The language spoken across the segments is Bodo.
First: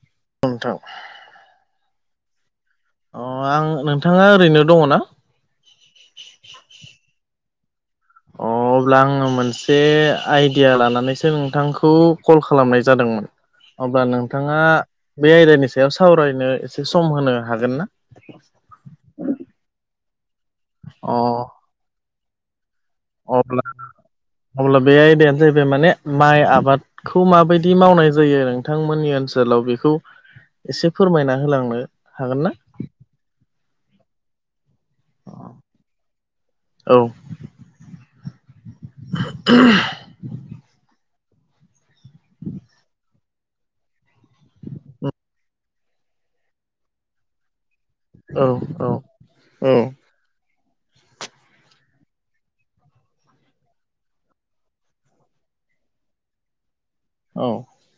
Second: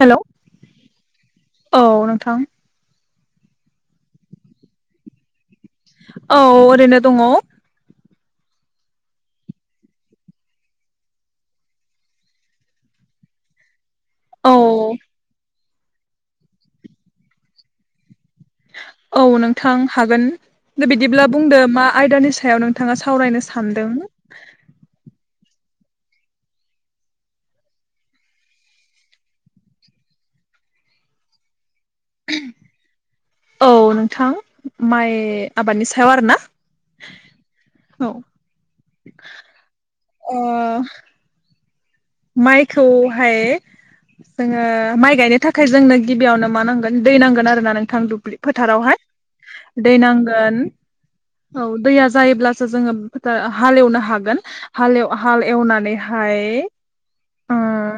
हेल' नोंथां औ नोंथां अ आं नोंथाङा ओरैनो दङ ना औ ओरैनो दङ अ अब्ला आङो मोनसे आइडिया लानानैसो नोंथांखौ कल खालामनाय जादोंमोन अब्ला नोंथाङा बे आयदानि सायाव सावरायनो एसे सम होनो हागोन ना औ नोंथां हागोन द अ बिदिब्ला बुंदो मा आयदानि सायाव नोंथ नोंथाङा सावरायनो अब्ला सानदों अब्ला बे आयदायानो जाहैबाय माने माइ आबाद खौ माबायदि मावनाय जायो नोंथांमोननि ओनसोलाव बेखौ एसे फोरमायना होलांनो हागोन ना? औ नोंथां माइ आबादनि सायाव आरोना? औ औ [inaudible] ओ माइखौहाय जोङो माइ गायनो थाखाय खाम जोंनो गिबियावनो मा नांगोन दै नांगोन आरो ना नों गोथां दुब्लि औ औ फोथारावहाय दै नांगोन। औ दैया जायोब्लासो जोङो फोथा हालेवनो हागोन। हाल एव हाल एवनानैहाय औ ओ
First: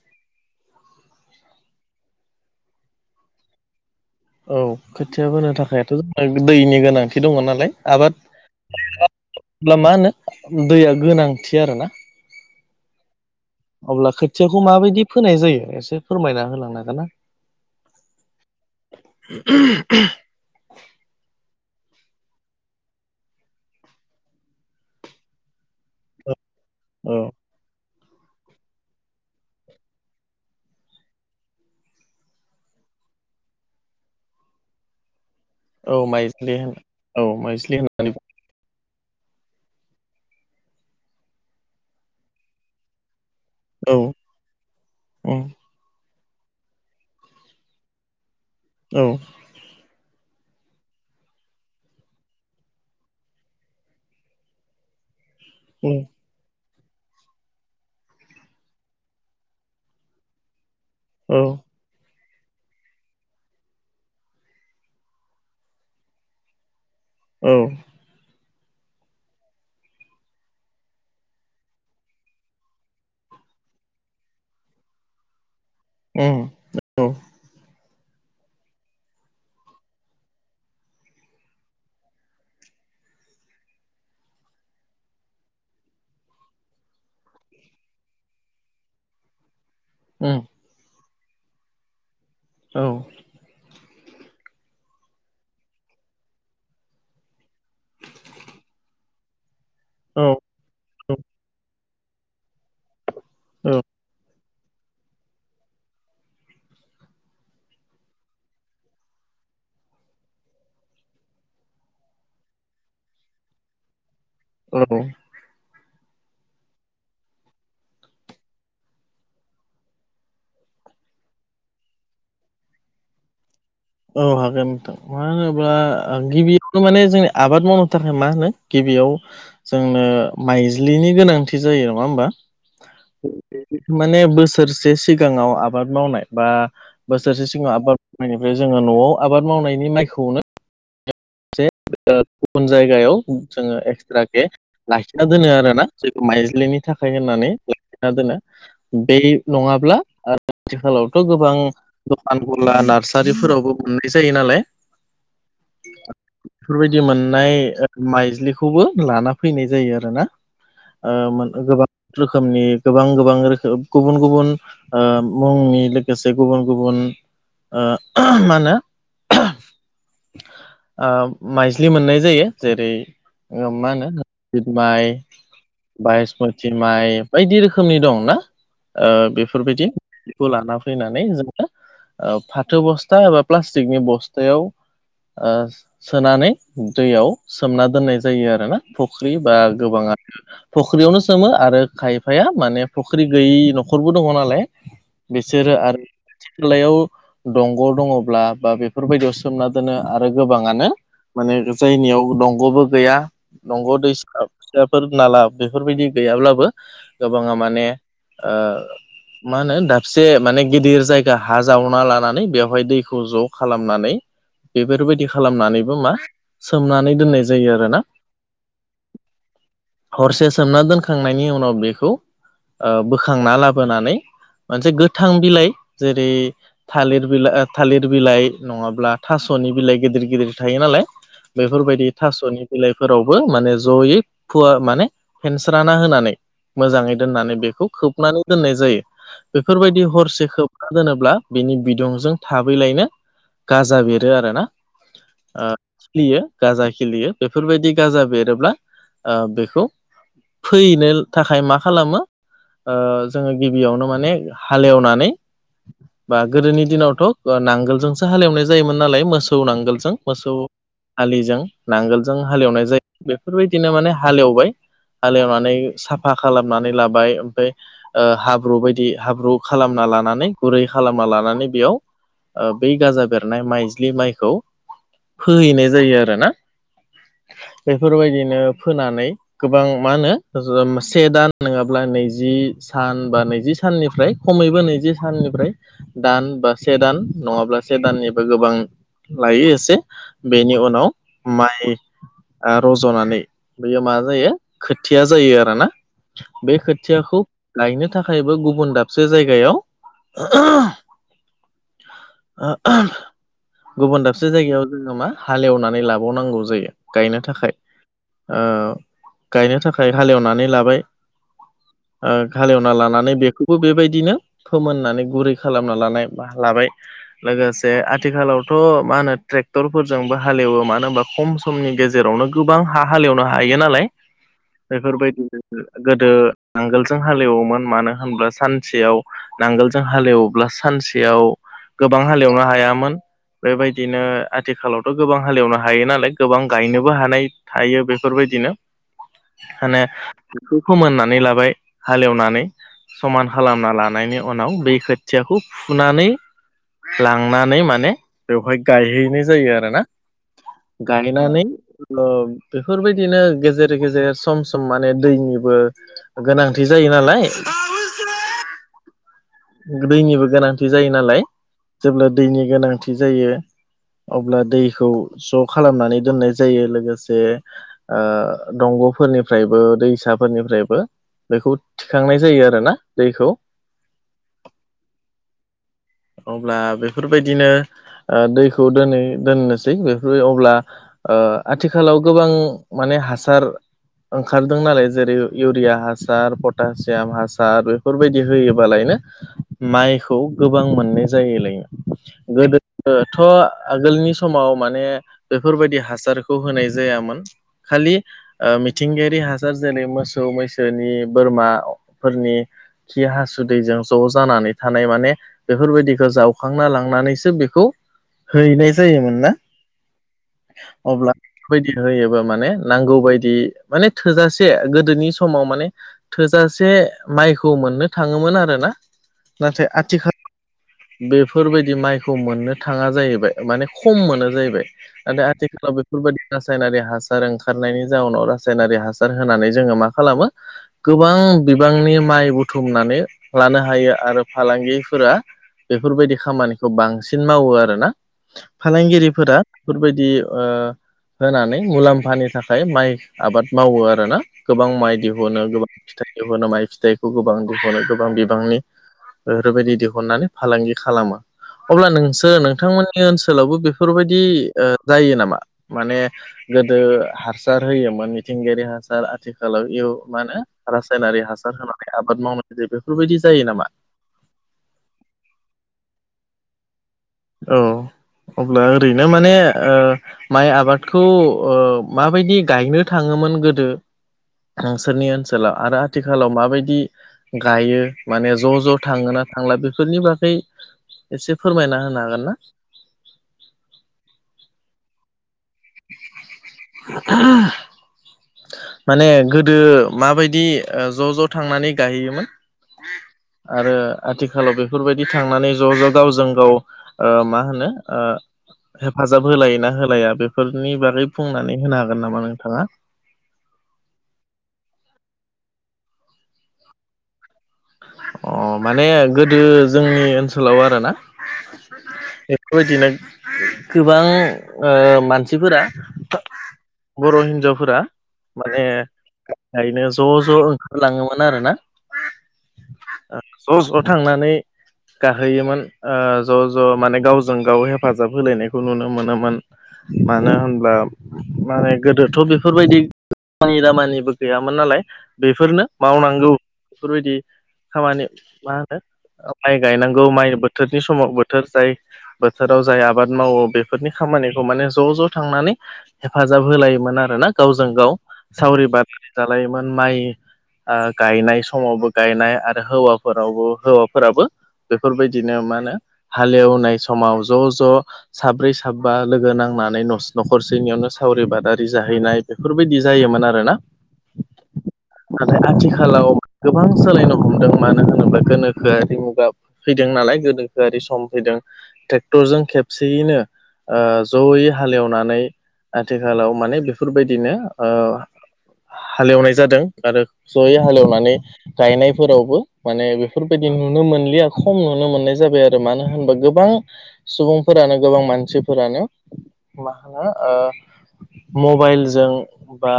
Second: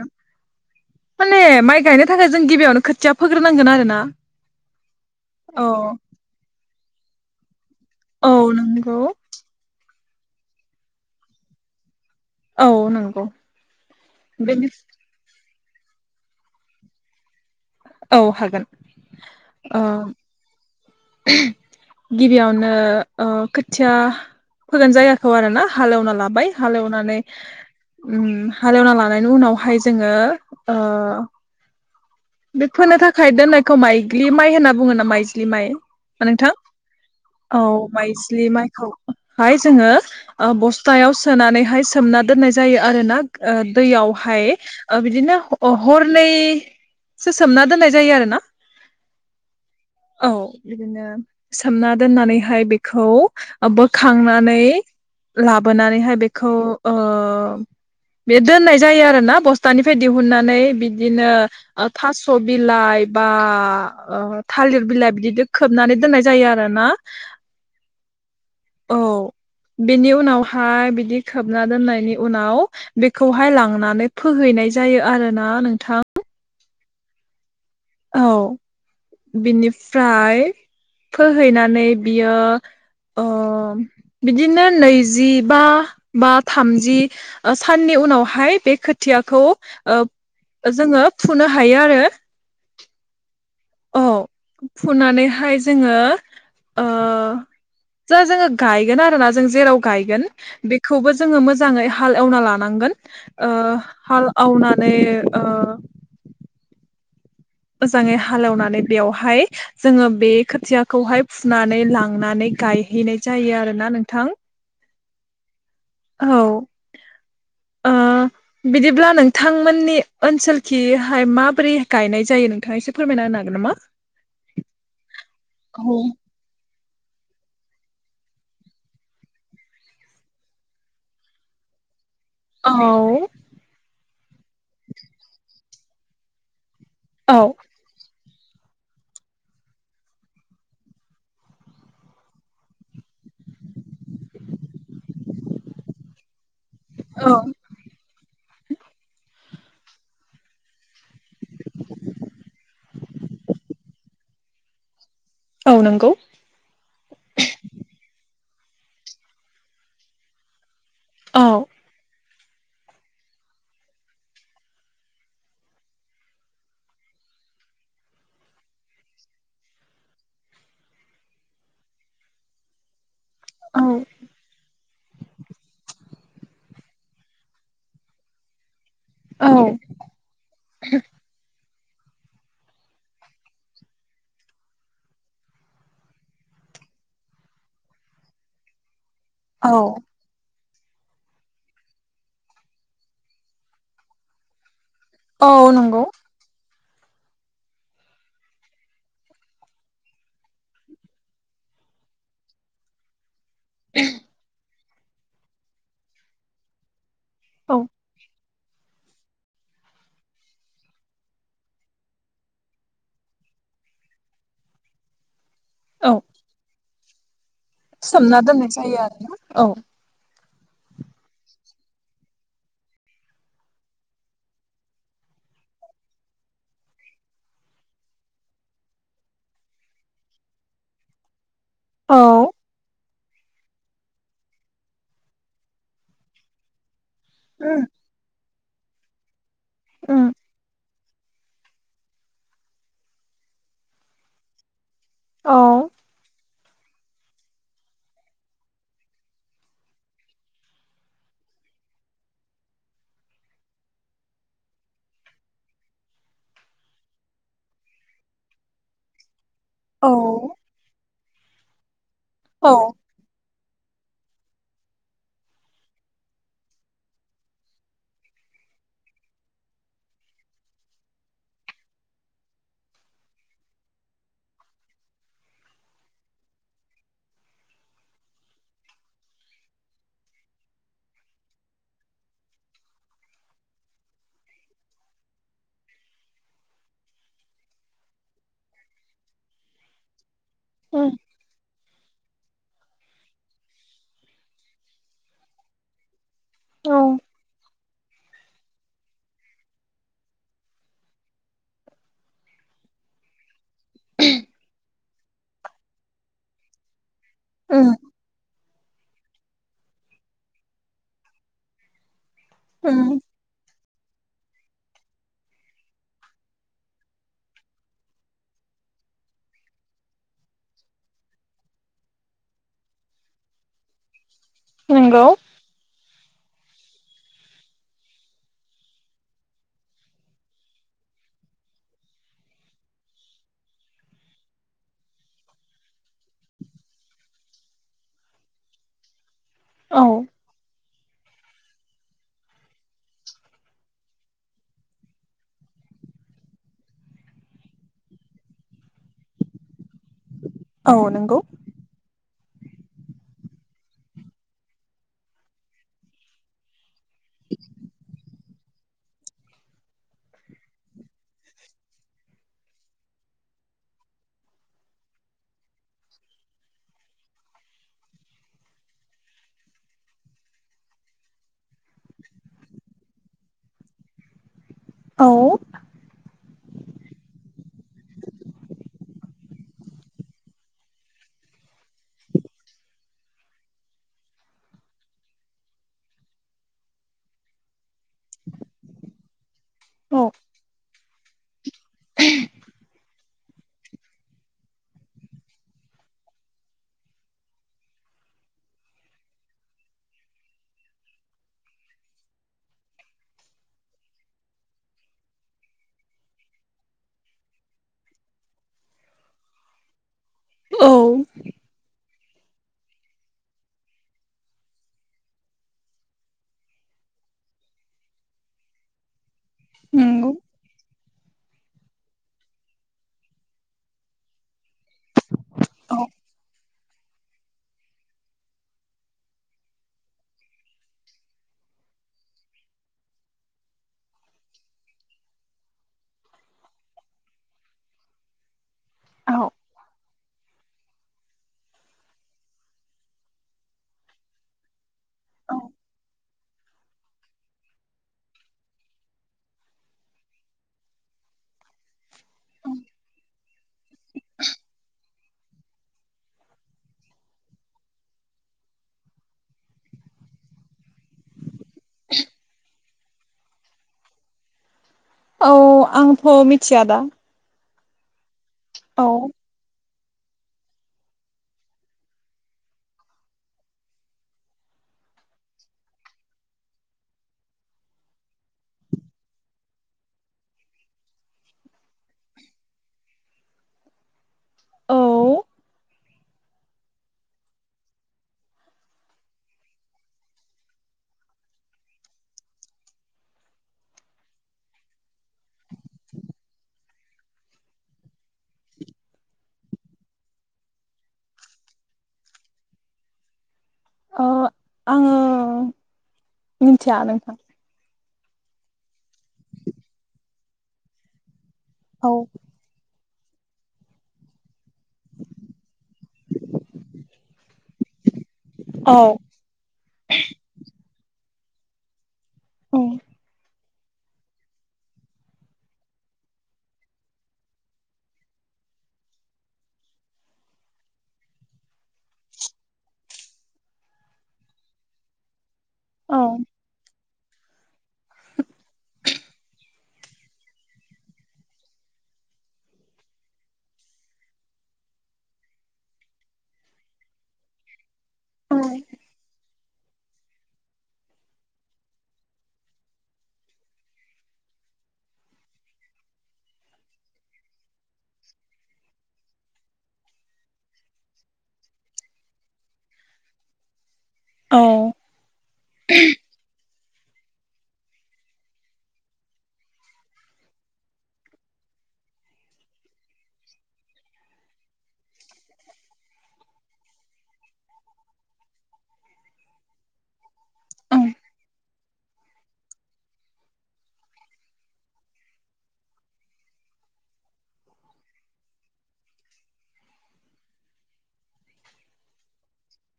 माने माइ गायनो थाखाय जों गिबियावनो खोथिया फोग्रोनांगोन आरो ना। औ खोथिया बोनो औ थाखायथ' जोंना दैनि गोनांथि दङ नालाय आबाद औ नंगौ [unintelligible] अब्ला मा होनो दैया गोनांथि आरोना औ नंगौ। अब्ला खोथियाखौ बेनि माबायदि फोनाय जायो एसे फोरमायना होलांनो हागोन ना? औ हागोन। [unintelligible] गिबियावनो ओ खोथिया फोगोन जायगाखौ आरो ना हालेवना लाबाय हाल एवनानै औ उम हालएवना लानायनि उनावहाय जोङो ओ बे फोनो थाखाय दोननायखौ माइग्लि माइ होनना बुङो ना माइज्लि माइ औ मा नोंथां माइज्लि होन औ माइज्लि होननानै माइजलि माइखौहाय जोङो ओ बस्थायाव सोनानैहाय सोमना दोननाय जायो आरो ना ओ औ दैयावहाय ओ बिदिनो उम हरनैसो सोमना दोननाय जायो आरो ना। औ औ बिदिनो सोमना दोननानैहाय बेखौ बोखांनानै उम लाबोनानैहाय बे खौ ओ बे दोननाय जायो आरोना बस्थानिफ्राय दिहुननानै बि बिदिनो औ ओ थास' बिलाइ बा ओ थालिर बिलाइ बिदि खोबनानै दोननाय जायो आरो ना। औ बेनि उनावहाय बिदि खोबना दोननायनि उनाव बेखौहाय लांनानै फोहैनाय जायो आरोना नोंथां उम औ औ बिनिफ्राय फोहैनानै बियो अ बिदिनो नैजि बा बा थामजि ओ साननि उनावहाय बे खोथियाखौ ओ उम ओ जोङो फुनो हायो आरो। औ औ फुनानैहाय जोङो ओ। जा जोङो गायगोन आरोना जों जेराव गायगोन बे खौबो जोङो मोजाङै हाल एवना लानांगोन ओ औ हाल एवनानै ओ मोजाङै हालेवनानै बेवहाय जोङो बे खोथियाखौहाय फुनानै लांनानै गायहैनाय जायो आरोना नोंथां। औ औ ओ [inaudible] बिदिब्ला नोंथांमोननि ओनसोलखिहाय माबोरै गायनाय जायो नोंथाङा एसे फोरमायना होनो हागोन नामा? औ हागोन नोंथां मानो होनोब्ला औ गिबि खौ माने जोंनि आबाद मावनो थाखाय मा होनो गिबियाव जोंनो माइज्लिनि गोनांथि जायो नङा होमबा औ माने बोसोरसे सिगाङाव आबाद मावनाय बा औ बोसोरसे सिगाङाव आबाद मावनायनि बे जोङो न'आव आबाद मावनायनि माइखौनो जे गुबुन जायगायाव जोङो एक्सट्राके लाखिना दोनो आरोना जखौ माइजलिनि थाखाय औ होननानै लाखिना दोनो बे नङाब्ला आथिखालावथ' गोबां दखान गला नार्सारिफोरावबो मोननाय जायो नालाय औ नोंगौ बेफोरबायदि मोननाय माइज्लिखौबो लाना फैनाय जायो आरोना औ गोबां रोखोमनि गोबां गोबां रोखोम गुबुन गुबुन मुंनि लोगोसे गुबुन गुबुन मा होनो माइज्लि मोननाय जायो जेरै औ मा होनो सिद माइ बायस्मथि माइ बायदि रोखोमनि दं ना औ बेफोरबायदिखौ लाना फैनानै जों फाथो बस्था एबा प्लास्टिकनि बस्थायाव सोनानै दैयाव सोमना दोननाय जायो आरोना फुख्रि बा औ गोबाङानो फख्रियावनो सोमो आरो खायफाया माने फुख्रि गैयै न'खरबो दङ नालाय औ बिसोरो नंगौ आरो खाथि खालायाव दंग' दङब्ला बा बेफोरबायदियाव सोमना दोनो आरो गोबाङानो माने जायनियाव दंग'बो गैया दंग' दैसा फोर नाला बेफोरबायदि गैयाब्लाबो गोबाङा औ माने मा होनो दाबसे माने गिदिर जायगा हा जावना लानानै बेवहाय दैखौ ज' खालामनानै बेफोरबायदि खालामनानैबो मा औ सोमनानै दोननाय जायो आरोना सोमना दोननाय जायो आरो ना औ हरसे सोमना दोनखांनायनि उनाव बेखौ बोखांना लाबोनानै मोनसे गोथां बिलाइ जेरै थालिर बिलाइ थालिर बिलाइ नङाब्ला थास'नि बिलाइ गिदिर गिदिर थायो नालाय बेफोरबायदि औ थास'नि बिलाइ फोरावबो माने ज'यै फुवा माने फेनस्राना होनानै मोजाङै नानै बेखौ खोबनानै दोननाय जायो बेफोरबायदि उम हरसे खोब मा दोनोब्ला बिनि बिदुंजों थाबैलायनो गाजा बेरो आरोना औ खिलियो गाजा खिलियो बेफोरबायदि गाजा बेरोब्ला बेखौ फैयैनो थाखाय मा खालामो जोङो गिबियावनो माने हालेवनानै बा गोदोनि दिनावथ' नांगोलजोंसो हालेवनाय जायोमोन नालाय मोसौ मोसौ नांगोलजों मोसौ हालिजों नांगोलजों औ हालेवनाय जायो बेफोरबायदिनो माने हालेवबाय हालेवनानै साफा खालामनानै लाबाय ओमफ्राय हाब्रु बायदि हाब्रु खालामना लानानै गुरै खालामना लानानै बेयाव बै गाजा बेरनाय माइज्लि माइखौ फोहैनाय जायो आरोना बेफोरबायदिनो फोनानै गोबां मा होनो से दान नङाब्ला नैजि सान बा नैजि साननिफ्राय खमैबो नैजि साननिफ्राय दान बा से दान नङाब्ला से दाननिबो गोबां लायो एसे बेनि उम उनाव माइ रज'नानै बेयो मा जायो खोथिया जायो आरोना बे खोथियाखौ गायनो थाखायबो गुबुन दाबसे जायगायाव [inaudible] गुबुन दाबसे जायगायाव जोङो मा हालेवनानै लाबावनांगौ जायो गायनो थाखाय ओ गायनो थाखाय हालेवनानै लाबाय ओ हालेवना उम लानानै बेखौ बेबायदिनो फोमोननानै गुरै खालामना लानाय लाबाय लोगोसे आथिखालाव थ' मा होनो ट्रेक्टरफोरजोंबो हालेवो मानो होनबा खम समनि गेजेरावनो गोबां हा हालेवनो हायो नालाय नंगौ बेफोरबायदिनो गोदो नांगोलजों हालेवोमोन मानो होनब्ला सानसेयाव नांगोलजों हालेवब्ला सानसेयाव गोबां हालेवनो हायामोन बेबायदिनो आथिखालावथ' गोबां हालेवनो हायो नालाय गोबां गायनोबो हानाय हायो बेफोरबायदिनो औ माने फोमोननानै लाबाय हालेवनानै समान खालामना लानायनि उनाव दै खोथियाखौ फुनानै लांनानै माने बेवहाय गायहैनाय जायो आरोना औ नंगौ गायनानै ओ बेफोरबायदिनो गेजेर गेजेर सम सम माने दैनिबो गोनांथि जायो नालाय दैनिबो गोनांथि जायो नालाय जेब्ला दैनि गोनांथि जायो अब्ला दैखौ ज' खालामनानै दोननाय जायो लोगोसे ओ दंग'फोरनिफ्रायबो दैसाफोरनिफ्रायबो बेखौ थिखांनाय जायो आरो ना दैखौ औ अब्ला बेफोरबायदिनो दैखौ दोनै दोननोसै बेफोर अब्ला ओ आथिखालाव गोबां माने हासार ओंखारदों नालाय जेरै इउरिया हासार पटासियाम हासार बेफोरबायदि होयोबालायनो औ माइखौ गोबां मोननाय जायोलाय लोगो दोथ' आगोलनि समाव माने बेफोरबायदि हासारखौ होनाय जायामोन खालि मिथिंगायारि हासार जेरै मोसौ मैसोनि बोरमाफोरनि खि हासुदैजों ज' जानानै थानाय माने बेफोरबायदिखौ जावखांना लांनानैसो बेखौ हैनाय जायोमोन ना औ अब्ला बायदि होयोबा माने नांगौ बायदि माने थोजासे गोदोनि समाव माने थोजासे माइखौ मोननो थाङोमोन आरोना नाथाय नंगौ आथिखाल बेफोरबायदि माइखौ मोननो थाङा जाहैबाय माने खम मोनो जाहैबाय नाथाय आथिखालाव बेफोरबायदि रासायनारि हासार ओंखारनायनि जाउनाव रासायनारि हासार होनानै जोङो मा खालामो गोबां बिबांनि माइ बुथुमनानै लानो हायो आरो फालांगिफोरा बेफोरबायदि खामानिखौ बांसिन मावो आरोना औ फालांगिरिफोरा बेफोरबायदि दि ओ होनानै मुलाम्फानि थाखाय माइ आबाद मावो आरोना गोबां माइ औ दिहुनो गोबां फिथाइफोरखोनो माइ फिथाइखौ गोबां दिहुनो गोबां बिबांनि बेफोरैबायदि दिहुन हुननानै फालांगि खालामो अब्ला नोंसोर नोंथांमोननि ओनसोलावबो बेफोरबायदि ओ जायो नामा माने गोदो हासार होयोमोन मिथिंगायारि हासार आथिखालाव इउ मा होनो रासायनारि हासार होनानै आबाद मावनाय जायो बेफोरबायदि जायो नामा औ आंथ' मिथिया दा औ अब्ला औ ओरैनो माने ओ माइ आबादखौ ओ माबायदि गायनो थाङोमोन गोदो नोंसोरनि ओनसोलाव आरो आथिखालाव माबायदि गायो माने ज' ज' थाङो ना थांला बेफोरनि बागै एसे फोरमायना होनो हागोन ना औ आ माने गोदो माबायदि ज' ज' थांनानै गायहैयोमोन। आरो आथिखालाव बेफोरबायदि थांनानै ज' ज' गावजों गाव मा होनो ओ हेफाजाब होलाय ना होलाया बेफोरनि बागै बुंनानै होनो हागोन नामा नोंथाङा? अ आङो मिथिया नोंथां। अ माने गोदो जोंनि ओनसोलाव आरोना औ बेबायदिनो गोबां ओ मानसिफोरा बर' हिनजावफोरा माने औ गायैनो ज' ज' ओंखारलाङोमोन आरोना। औ ओ ज' ज' थांनानै गाहोयोमोन ओ ज' ज' माने गावजों गाव हेफाजाब होलायनायखौ नुनो मोनोमोन। मानो होनब्ला माने गोदोथ' बेफोरबायदि खामानि दामानिबो गैयामोन नालाय बेफोरनो मावनांगौ बेफोरबायदि खामानि मा होनो माइ गायनांगौ माइ बोथोरनि समाव बोथोर जाय बोथोराव जाय आबाद मावो बेफोरनि खामानिखौ माने ज' ज' थांनानै हेफाजाब होलायोमोन आरो ना गावजों गाव सावरि बादालि जालायोमोन माइ गायनाय समावबो। गायनाय आरो हौवाफोरावबो हौवाफोराबो बेफोरबायदिनो मा होनो हालेवनाय समाव ज' ज' साब्रै साबा लोगो नांनानै न' न'खरसेनियावनो सावरि बादारि जाहैनाय बेफोरबायदि जायोमोन आरो ना। औ नाथाय आथि खालाव गोबां सोलायनो हमदों मानो होनोबा गोनोखोआरि मुगा फैदों नालाय गोदोखोआरि सम फैदों ट्रेक्टरजों खेबसेयैनो ओ जयै हाल हेवनानै आथिखालाव माने बेफोरबायदिनो ओ हालेवनाय जादों आरो जयै हालेवनानै गायनायफोरावबो माने बेफोरबायदि नुनो मोनलिया खम नुनो मोननाय जाबाय आरो मानो होनबा गोबां सुबुंफोरानो गोबां मानसिफोरानो मा होनो मबाइलजों बा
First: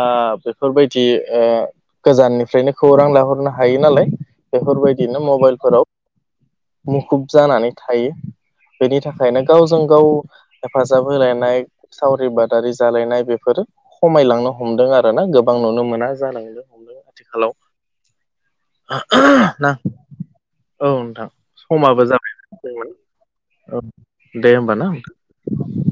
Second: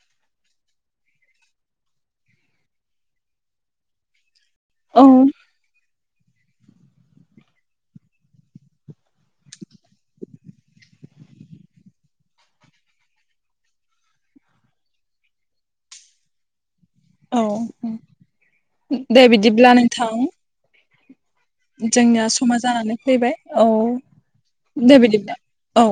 बेफोरबायदि ओ गोजाननिफ्रायनो खौरां लाहरनो हा हायो नालाय बेफोरबायदिनो औ मबाइलफोराव मुखुब जानानै थायो। बेनि थाखायनो गावजों गाव हेफाजाब होलायनाय सावरि बादारि जालायनाय बेफोरो खमायलांनो हमदों आरो ना गोबां नुनो मोना जालांनो हमदों। औ आथिखालाव उम दे बिदिब्ला नोंथां। औ नोंथां समाबो जोंनिया जाबाय समा जोंमोन जानानै फैबाय औ होमबा ना औ दे बिदिना औ